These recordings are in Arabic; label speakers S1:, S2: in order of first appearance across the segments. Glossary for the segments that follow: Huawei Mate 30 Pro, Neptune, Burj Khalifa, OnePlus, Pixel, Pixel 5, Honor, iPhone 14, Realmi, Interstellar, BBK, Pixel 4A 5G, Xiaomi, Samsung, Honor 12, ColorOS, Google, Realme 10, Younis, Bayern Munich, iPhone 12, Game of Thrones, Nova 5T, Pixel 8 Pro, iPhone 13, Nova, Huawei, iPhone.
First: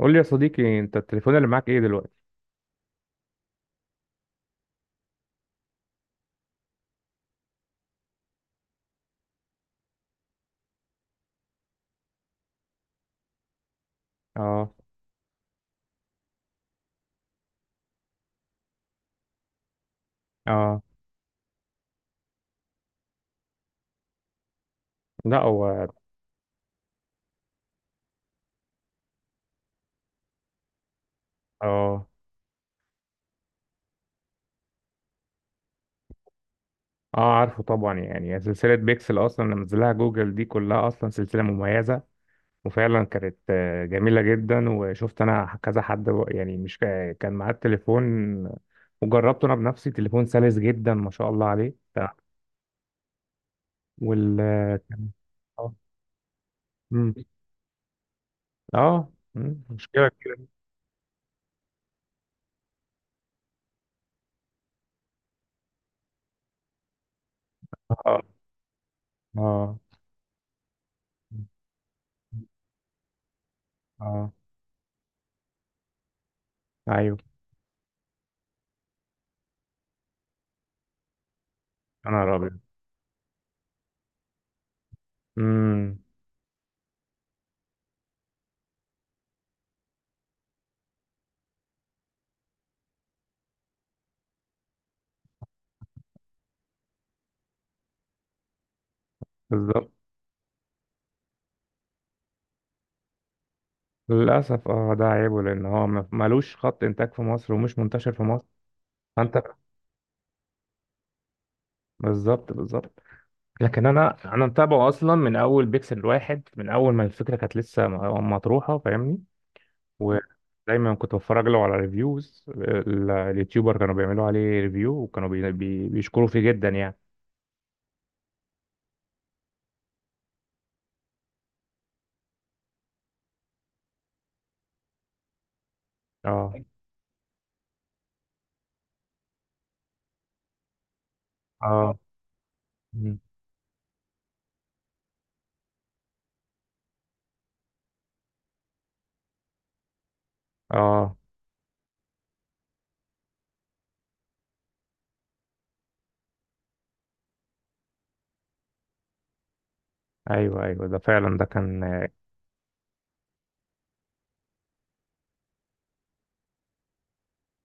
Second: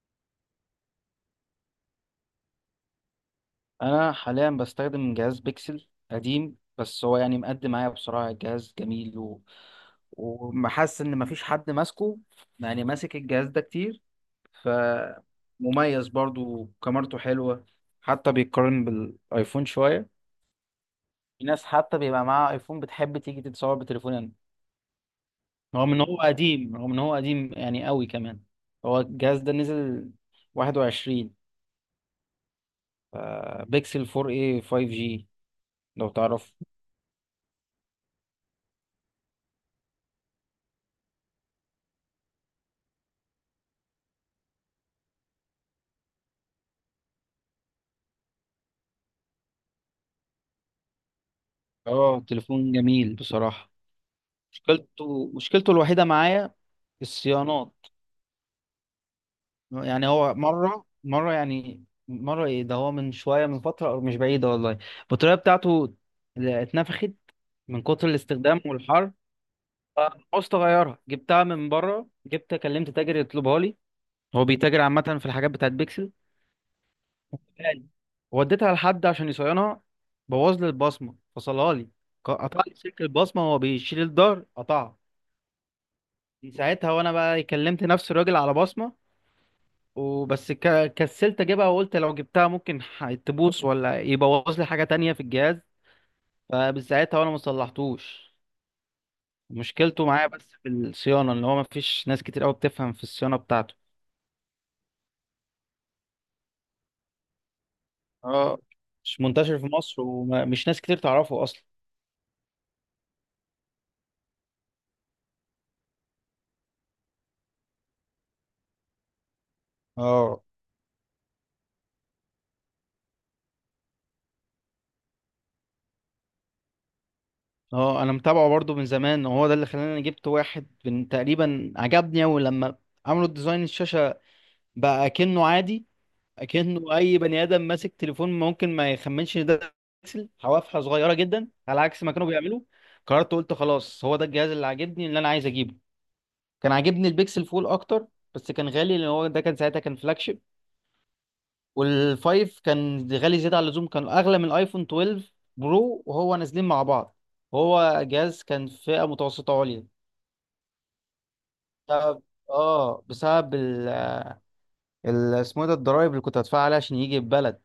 S1: قول لي يا صديقي، انت التليفون اللي معاك ايه دلوقتي؟
S2: انا حاليا بستخدم جهاز بيكسل قديم، بس هو يعني مقدم معايا بصراحه جهاز جميل ومحس ان مفيش حد ماسكه، يعني ماسك الجهاز ده كتير.
S1: اه.
S2: فمميز برضو كاميرته حلوه، حتى بيتقارن بالايفون شويه.
S1: اه.
S2: في ناس حتى بيبقى معاها ايفون بتحب تيجي تتصور بتليفونها.
S1: لا، هو.
S2: رغم ان هو قديم يعني قوي كمان. هو الجهاز ده نزل 21.
S1: اه.
S2: ف- بيكسل 4A 5G لو تعرف.
S1: اه. عارفه طبعا، يعني سلسلة بيكسل اصلا لما نزلها جوجل دي كلها اصلا سلسلة مميزة. وفعلا كانت جميلة جدا، وشفت انا كذا حد يعني مش كان معاه التليفون وجربته انا بنفسي. تليفون سلس جدا ما شاء الله عليه،
S2: اه
S1: تمام.
S2: تليفون جميل بصراحة.
S1: وال كان-
S2: مشكلته
S1: اه.
S2: الوحيدة معايا
S1: مم.
S2: الصيانات.
S1: اه. مم.
S2: يعني
S1: مشكلة
S2: هو
S1: كده.
S2: مرة مرة يعني مرة ايه ده هو من شوية من فترة أو مش بعيدة والله البطارية بتاعته اللي اتنفخت من كتر
S1: اه.
S2: الاستخدام والحر.
S1: اه.
S2: عاوزت اغيرها، جبتها من بره، جبت كلمت تاجر يطلبها لي،
S1: اه.
S2: هو بيتاجر عامة في الحاجات بتاعت بيكسل.
S1: ايوه.
S2: غالي. وديتها لحد عشان يصينها، بوظ لي البصمة، فصلها لي،
S1: انا رابط.
S2: قطع لي سلك البصمة، هو بيشيل الظهر قطعها.
S1: امم
S2: من ساعتها وانا بقى كلمت نفس الراجل على بصمه، وبس كسلت اجيبها، وقلت لو جبتها ممكن تبوظ ولا يبوظ لي حاجه تانية في الجهاز، فمن ساعتها وانا ما صلحتوش.
S1: بالظبط.
S2: مشكلته معايا بس في الصيانه ان هو ما فيش ناس كتير قوي بتفهم في الصيانه بتاعته.
S1: للأسف ده عيبه، لأن هو ملوش خط إنتاج في مصر ومش منتشر في مصر.
S2: اه مش
S1: فأنت،
S2: منتشر في مصر ومش ناس كتير تعرفه اصلا.
S1: بالظبط بالظبط. لكن أنا متابعه أصلا من أول بيكسل واحد، من أول ما الفكرة كانت لسه مطروحة، فاهمني.
S2: اه.
S1: ودايما كنت بتفرج له على ريفيوز. اليوتيوبر كانوا بيعملوا عليه ريفيو، وكانوا بي بي بيشكروا فيه جدا يعني.
S2: اه انا متابعه برضو من زمان، وهو ده اللي خلاني جبت واحد، من تقريبا عجبني اول لما عملوا ديزاين الشاشه بقى كأنه عادي،
S1: اه.
S2: اكنه اي بني ادم ماسك تليفون ممكن ما يخمنش ان ده بيكسل. حوافها صغيره جدا على
S1: اه.
S2: عكس ما كانوا بيعملوا.
S1: مم.
S2: قررت قلت خلاص هو ده الجهاز اللي عاجبني اللي انا عايز اجيبه. كان عاجبني البيكسل فول اكتر، بس كان غالي لان هو ده كان ساعتها كان فلاج شيب.
S1: اه.
S2: والفايف كان غالي زياده عن اللزوم، كان اغلى من الايفون 12 برو وهو نازلين مع بعض. هو جهاز كان فئه متوسطه عليا.
S1: ايوه ايوه، ده فعلا ده كان
S2: بسبب اه بسبب اسمه إيه ده الضرايب اللي كنت هدفعها عليها عشان يجي البلد.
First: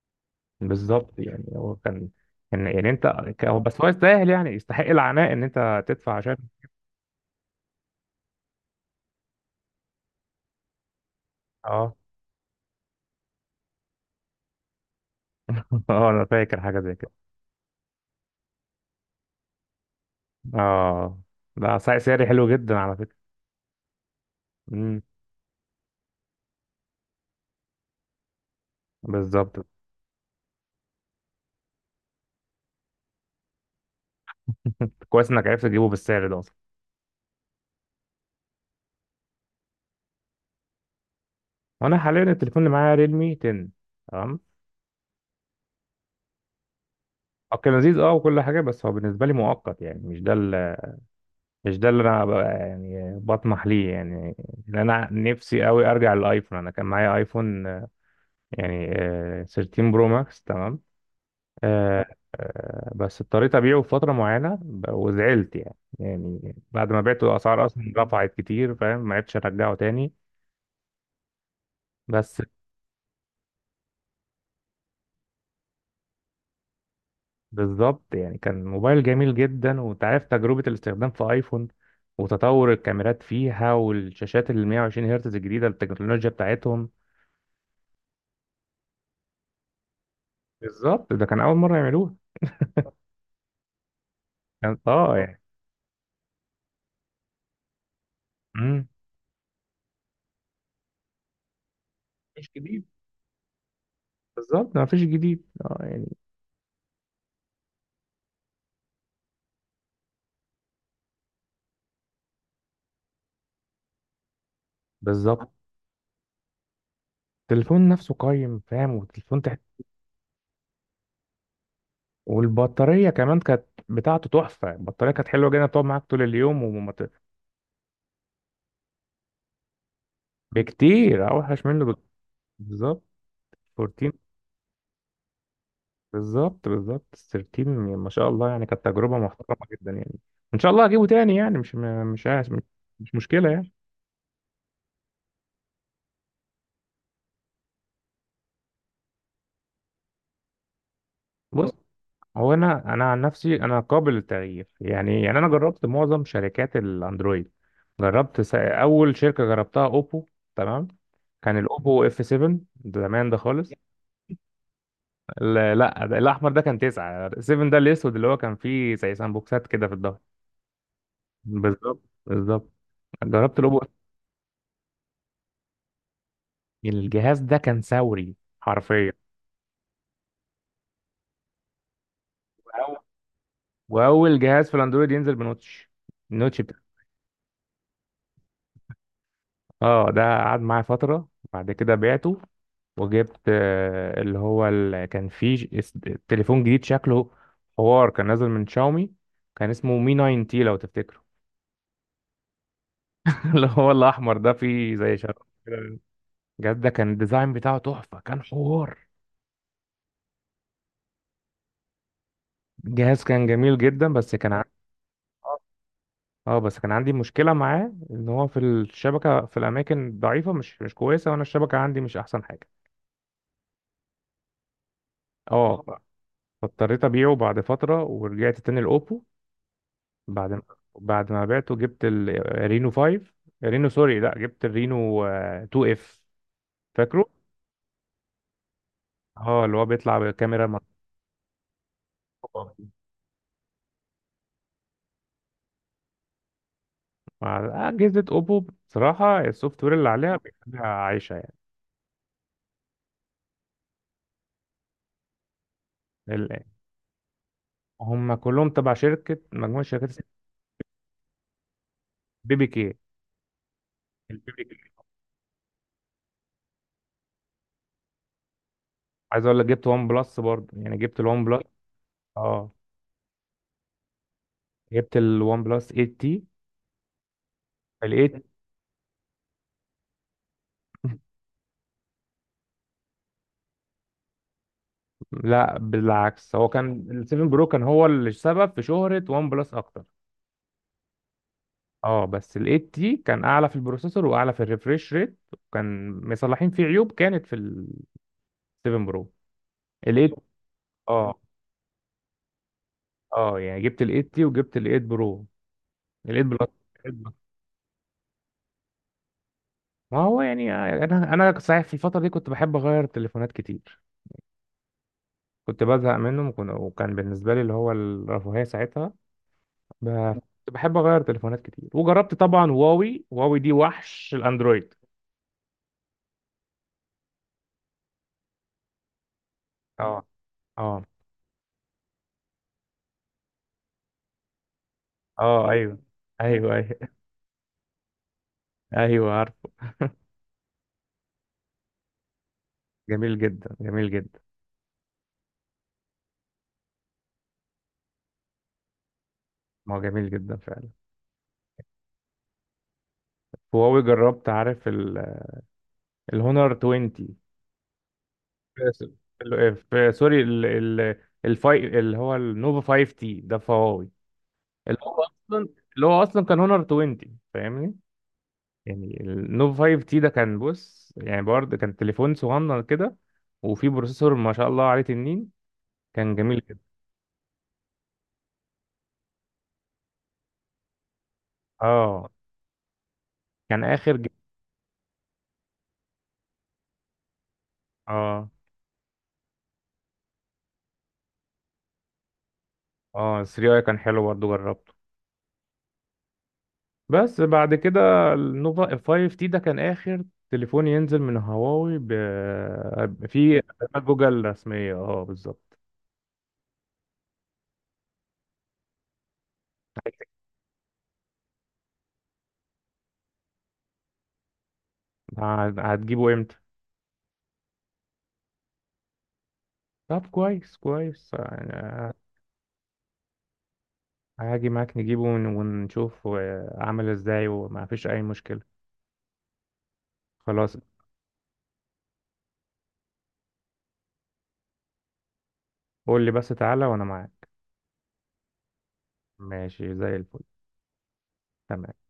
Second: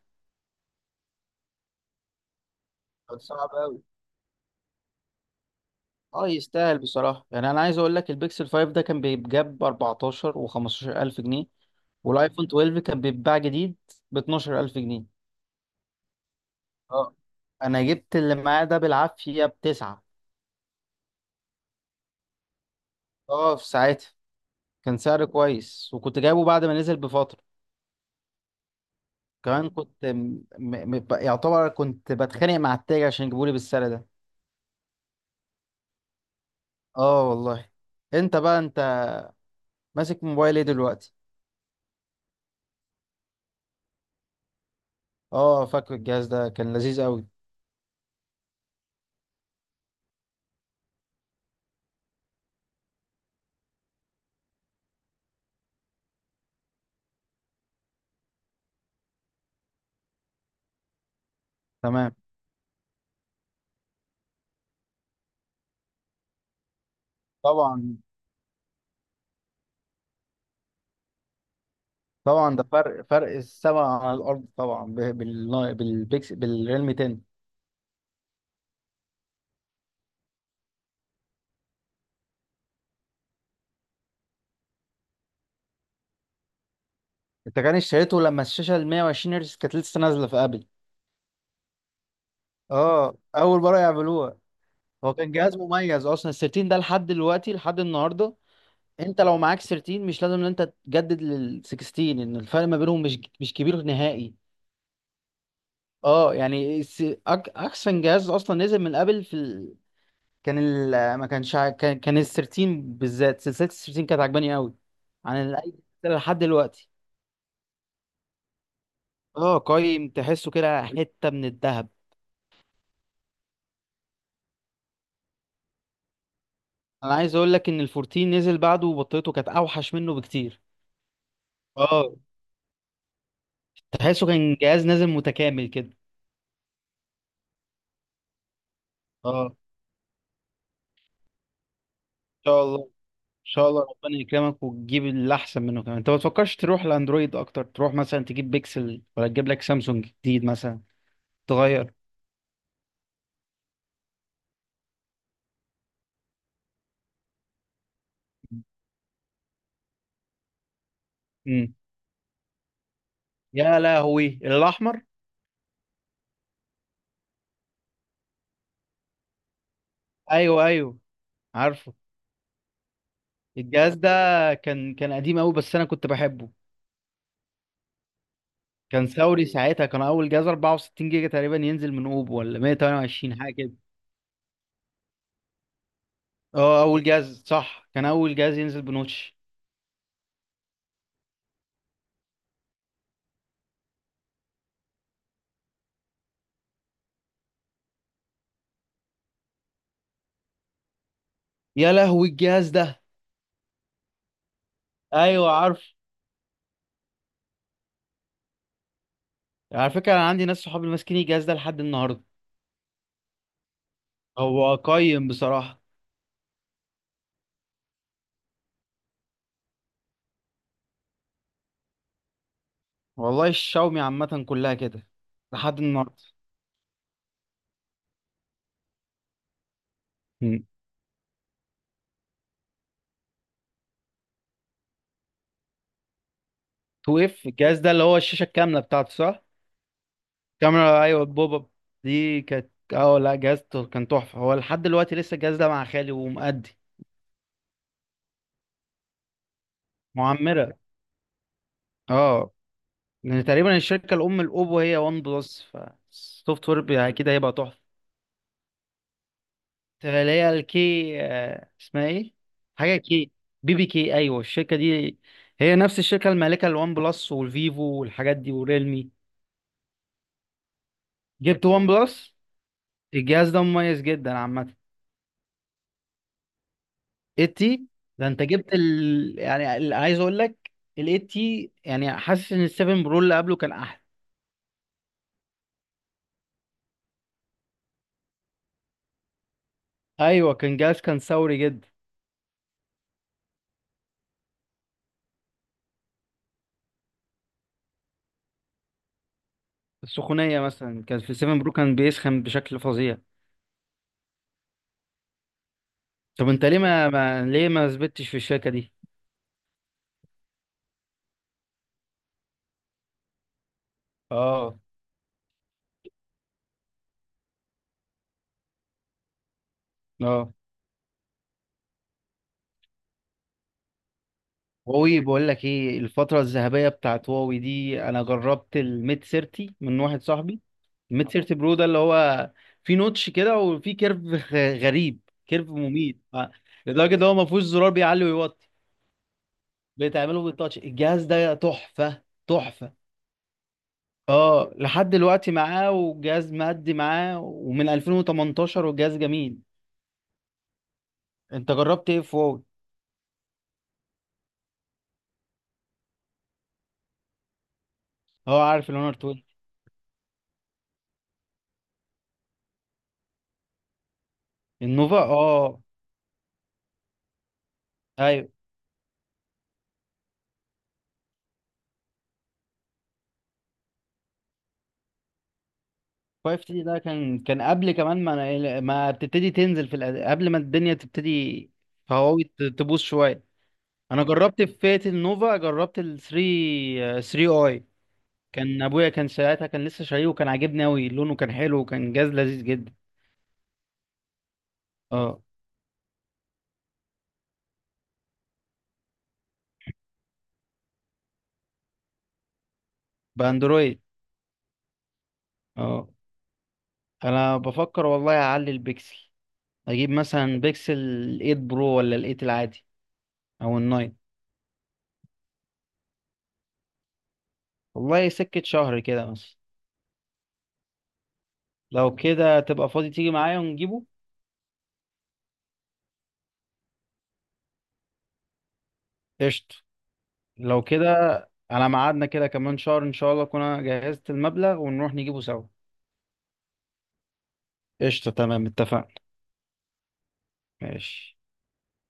S1: بالظبط. يعني هو كان، كان يعني انت،
S2: كان صعب.
S1: هو بس هو يستاهل، يعني يستحق العناء ان انت تدفع
S2: اه
S1: عشان.
S2: يستاهل بصراحة، يعني انا عايز اقول لك البيكسل 5 ده كان بيتجاب ب 14 و 15 الف جنيه،
S1: اه.
S2: والايفون 12 كان بيتباع جديد ب 12 الف جنيه.
S1: اه، انا فاكر حاجه زي كده.
S2: اه انا جبت اللي معاه ده بالعافية بتسعة.
S1: اه، ده سعري حلو جدا على فكره.
S2: اه في ساعتها كان
S1: امم
S2: سعر كويس، وكنت جايبه بعد ما نزل بفترة.
S1: بالظبط.
S2: كمان كنت يعتبر كنت بتخانق مع التاجر عشان يجيبولي بالسعر ده.
S1: كويس انك عرفت تجيبه بالسعر ده اصلا.
S2: اه والله. انت بقى انت ماسك موبايل ايه دلوقتي؟
S1: وانا حاليا التليفون اللي معايا ريلمي 10، تمام.
S2: اه فاكر الجهاز ده كان لذيذ قوي.
S1: هو كان لذيذ اه، وكل حاجه، بس هو بالنسبه لي مؤقت. يعني مش ده مش ده اللي انا بقى يعني بطمح ليه، يعني. لان انا نفسي قوي ارجع للايفون. انا كان معايا ايفون يعني 13 برو ماكس، تمام. آه،
S2: تمام.
S1: بس اضطريت أبيعه في فترة معينة وزعلت يعني. يعني بعد ما بعته الأسعار أصلا
S2: طبعا.
S1: رفعت كتير، فاهم، ما عرفتش أرجعه تاني. بس
S2: طبعا ده فرق السما عن الارض طبعا بالريلم 10.
S1: بالظبط. يعني كان موبايل جميل جدا، وأنت عارف تجربة الاستخدام في آيفون وتطور الكاميرات فيها، والشاشات ال 120 هرتز الجديدة، التكنولوجيا بتاعتهم.
S2: انت كان اشتريته لما الشاشه ال 120 هرتز كانت لسه نازله في ابل.
S1: بالظبط، ده كان أول مرة يعملوها.
S2: اه اول مره يعملوها.
S1: كان
S2: هو كان
S1: يعني.
S2: جهاز مميز اصلا ال 13 ده، لحد دلوقتي لحد النهارده.
S1: مم.
S2: انت لو معاك 13 مش لازم ان انت تجدد لل 16، ان
S1: مفيش
S2: الفرق ما
S1: جديد.
S2: بينهم مش مش كبير نهائي.
S1: بالظبط، ما فيش جديد يعني.
S2: اه يعني احسن جهاز اصلا نزل من ابل في كان ال ما كانش ع- كان كان ال 13 بالذات، سلسله ال 13 كانت عجباني قوي عن
S1: بالظبط.
S2: اي سلسله لحد دلوقتي.
S1: التليفون نفسه قايم، فاهم، والتليفون
S2: اه قايم تحسه كده حته من الذهب.
S1: والبطارية كمان كانت بتاعته تحفة، البطارية كانت حلوة جدا تقعد معاك طول اليوم
S2: انا عايز اقول لك ان ال 14 نزل بعده وبطيته كانت اوحش منه بكتير.
S1: بكتير أوحش منه
S2: اه
S1: بالظبط. 14
S2: تحسه كان جهاز نازل متكامل كده.
S1: بالظبط بالظبط. 13 ما شاء الله، يعني كانت تجربة
S2: اه ان
S1: محترمة جدا، يعني إن شاء الله هجيبه تاني. يعني مش مش عايز،
S2: شاء الله. ان
S1: مش مشكلة
S2: شاء
S1: يعني.
S2: الله ربنا يكرمك وتجيب اللي احسن منه كمان. انت ما تفكرش تروح لاندرويد اكتر، تروح مثلا تجيب بيكسل ولا تجيب لك سامسونج جديد مثلا؟
S1: بص،
S2: تغير.
S1: هو أنا عن نفسي أنا قابل للتغيير، يعني أنا جربت معظم شركات الأندرويد. جربت أول شركة جربتها أوبو، تمام. كان
S2: امم.
S1: الأوبو اف 7، زمان ده خالص.
S2: يا لهوي الاحمر.
S1: لا، ده الاحمر، ده كان 9. 7 ده الاسود، اللي هو كان فيه زي سامبوكسات كده في الظهر.
S2: ايوه ايوه عارفه.
S1: بالظبط بالظبط. جربت الاوبو،
S2: الجهاز ده كان قديم قوي بس انا كنت بحبه.
S1: الجهاز ده كان ثوري
S2: كان
S1: حرفيا.
S2: ثوري ساعتها، كان اول جهاز 64 جيجا تقريبا ينزل من اوبو ولا
S1: وأول،
S2: 128 حاجه كده.
S1: وأول جهاز في الاندرويد ينزل بنوتش، النوتش بتاع
S2: اه اول جهاز صح، كان اول جهاز ينزل بنوتش.
S1: اه. ده قعد معايا فترة، بعد كده بعته. وجبت اللي هو كان فيه تليفون جديد شكله حوار، كان نازل من شاومي، كان اسمه مي 9 تي، لو تفتكره.
S2: يا لهوي الجهاز ده.
S1: اللي هو الاحمر ده فيه زي شراب
S2: ايوه عارف.
S1: كده. جد، ده كان الديزاين بتاعه تحفة، كان حوار.
S2: على فكره انا عندي ناس صحابي ماسكين الجهاز ده لحد النهارده.
S1: الجهاز كان جميل جدا بس كان عندي
S2: هو قيم بصراحه.
S1: اه، بس كان عندي مشكلة معاه ان هو في الشبكة في الاماكن ضعيفة مش كويسة، وانا الشبكة عندي مش احسن حاجة.
S2: والله الشاومي عامه كلها كده لحد
S1: اه.
S2: النهارده.
S1: فاضطريت ابيعه بعد فترة ورجعت تاني الاوبو. بعد ما
S2: 2
S1: بعد ما بعته، جبت الرينو 5. رينو، سوري، لا جبت الرينو 2 اف، فاكره.
S2: اف الجهاز ده اللي هو الشاشه الكامله بتاعته صح،
S1: اه، اللي هو بيطلع بكاميرا مع
S2: كاميرا ايوه البوب اب. دي كانت اه لا جهازته كان تحفه، هو لحد دلوقتي لسه الجهاز ده مع خالي ومؤدي.
S1: مع- أجهزة أوبو. بصراحة السوفت وير اللي عليها
S2: معمره.
S1: بيخليها عايشة،
S2: اه. لان تقريبا الشركه الام الاوبو هي وان بلس،
S1: يعني
S2: فالسوفت وير يعني اكيد هيبقى تحفه.
S1: هم كلهم تبع شركة، مجموعة شركات
S2: اللي
S1: اسمها
S2: هي الكي آه، اسمها ايه،
S1: بيبي كي.
S2: حاجه كي، بي بي كي ايوه
S1: البيبي
S2: الشركه
S1: كي.
S2: دي. هي نفس الشركه المالكه للوان بلس والفيفو والحاجات دي وريلمي.
S1: عايز اقول لك جبت ون بلس برضه، يعني جبت الون بلس.
S2: جبت وان بلس.
S1: اه،
S2: الجهاز ده مميز جدا عامه.
S1: جبت الون بلس 8 تي.
S2: 80.
S1: ال
S2: ده انت
S1: 8،
S2: جبت عايز اقول لك ال 80 يعني، حاسس ان ال 7 برو اللي قبله كان احلى.
S1: لا، بالعكس، هو كان ال 7 برو كان هو السبب في شهرة ون بلس اكتر.
S2: ايوه كان جاز كان ثوري جدا.
S1: اه، بس ال 8 تي كان اعلى في البروسيسور واعلى في الريفريش ريت، وكان مصلحين فيه عيوب كانت في ال 7 برو، ال 8.
S2: السخونيه مثلا كان في
S1: اه.
S2: 7 برو كان بيسخن بشكل فظيع.
S1: اه يعني جبت ال 8 تي، وجبت ال 8 برو، ال 8
S2: طب انت ليه ما,
S1: بلس.
S2: ما... ليه ما ثبتش في الشركه دي؟
S1: ما هو يعني انا صحيح في الفتره دي كنت بحب اغير تليفونات كتير.
S2: اه.
S1: كنت بزهق منهم، وكان بالنسبه لي اللي هو الرفاهيه ساعتها. ب-
S2: اه.
S1: كنت بحب اغير تليفونات كتير، وجربت طبعا هواوي. هواوي دي وحش الاندرويد.
S2: هواوي بقول لك ايه؟ الفتره الذهبيه بتاعت هواوي دي، انا جربت الميت 30 من واحد
S1: اه.
S2: صاحبي.
S1: اه.
S2: الميت 30 برو ده اللي هو في نوتش كده وفي كيرف غريب،
S1: اه.
S2: كيرف
S1: ايوه،
S2: مميت آه،
S1: ايوه، ايوه.
S2: لدرجه ان هو ما فيهوش زرار بيعلي ويوطي،
S1: ايوه عارف.
S2: بتعمله بالتاتش. الجهاز ده تحفة تحفة.
S1: جميل جدا، جميل جدا.
S2: اه لحد دلوقتي معاه، والجهاز مادي معاه ومن 2018 والجهاز جميل.
S1: ما هو جميل جدا فعلا.
S2: انت جربت ايه فوق؟
S1: هواوي جربت، عارف الهونر 20.
S2: اه عارف الاونر 12.
S1: في سوري الفاي اللي هو النوفا 5 تي ده في هواوي. اللي
S2: النوفا
S1: هو اصلا
S2: اه.
S1: اللي هو اصلا كان هونر 20، فاهمني.
S2: ايوه
S1: يعني النوف 5 تي ده كان، بص يعني برضه كان تليفون صغنن كده، وفيه بروسيسور ما شاء الله عليه تنين. كان جميل
S2: 5
S1: جدا.
S2: تي ده كان كان قبل كمان ما أنا- إيه، ما بتبتدي تنزل في قبل ما الدنيا تبتدي في
S1: اه
S2: هواوي تبوظ شويه.
S1: كان اخر
S2: انا جربت في فئه النوفا، جربت ال 3 3 اي،
S1: اه.
S2: كان ابويا كان ساعتها كان لسه شاريه، وكان عاجبني قوي لونه كان حلو وكان جهاز لذيذ جدا.
S1: اه. 3 اي كان حلو برضه، جربته.
S2: اه
S1: بس بعد كده النوفا 5 تي ده كان اخر تليفون ينزل من هواوي في
S2: باندرويد.
S1: خدمات جوجل رسمية. اه بالظبط.
S2: اه. انا بفكر والله اعلي البكسل، اجيب مثلا بكسل 8 برو ولا ال 8 العادي او ال 9.
S1: هتجيبه امتى؟
S2: والله سكة شهر كده مثلا.
S1: طب كويس كويس يعني.
S2: لو كده تبقى فاضي تيجي معايا ونجيبه.
S1: هاجي معاك نجيبه، ونشوف عامل ازاي وما فيش اي مشكلة.
S2: قشطة.
S1: خلاص.
S2: لو كده على ميعادنا كده كمان شهر، ان شاء الله اكون انا جهزت المبلغ ونروح نجيبه سوا.
S1: قول لي بس تعالى، وانا معاك.
S2: قشطة تمام اتفقنا.
S1: ماشي زي الفل.
S2: ماشي.
S1: تمام.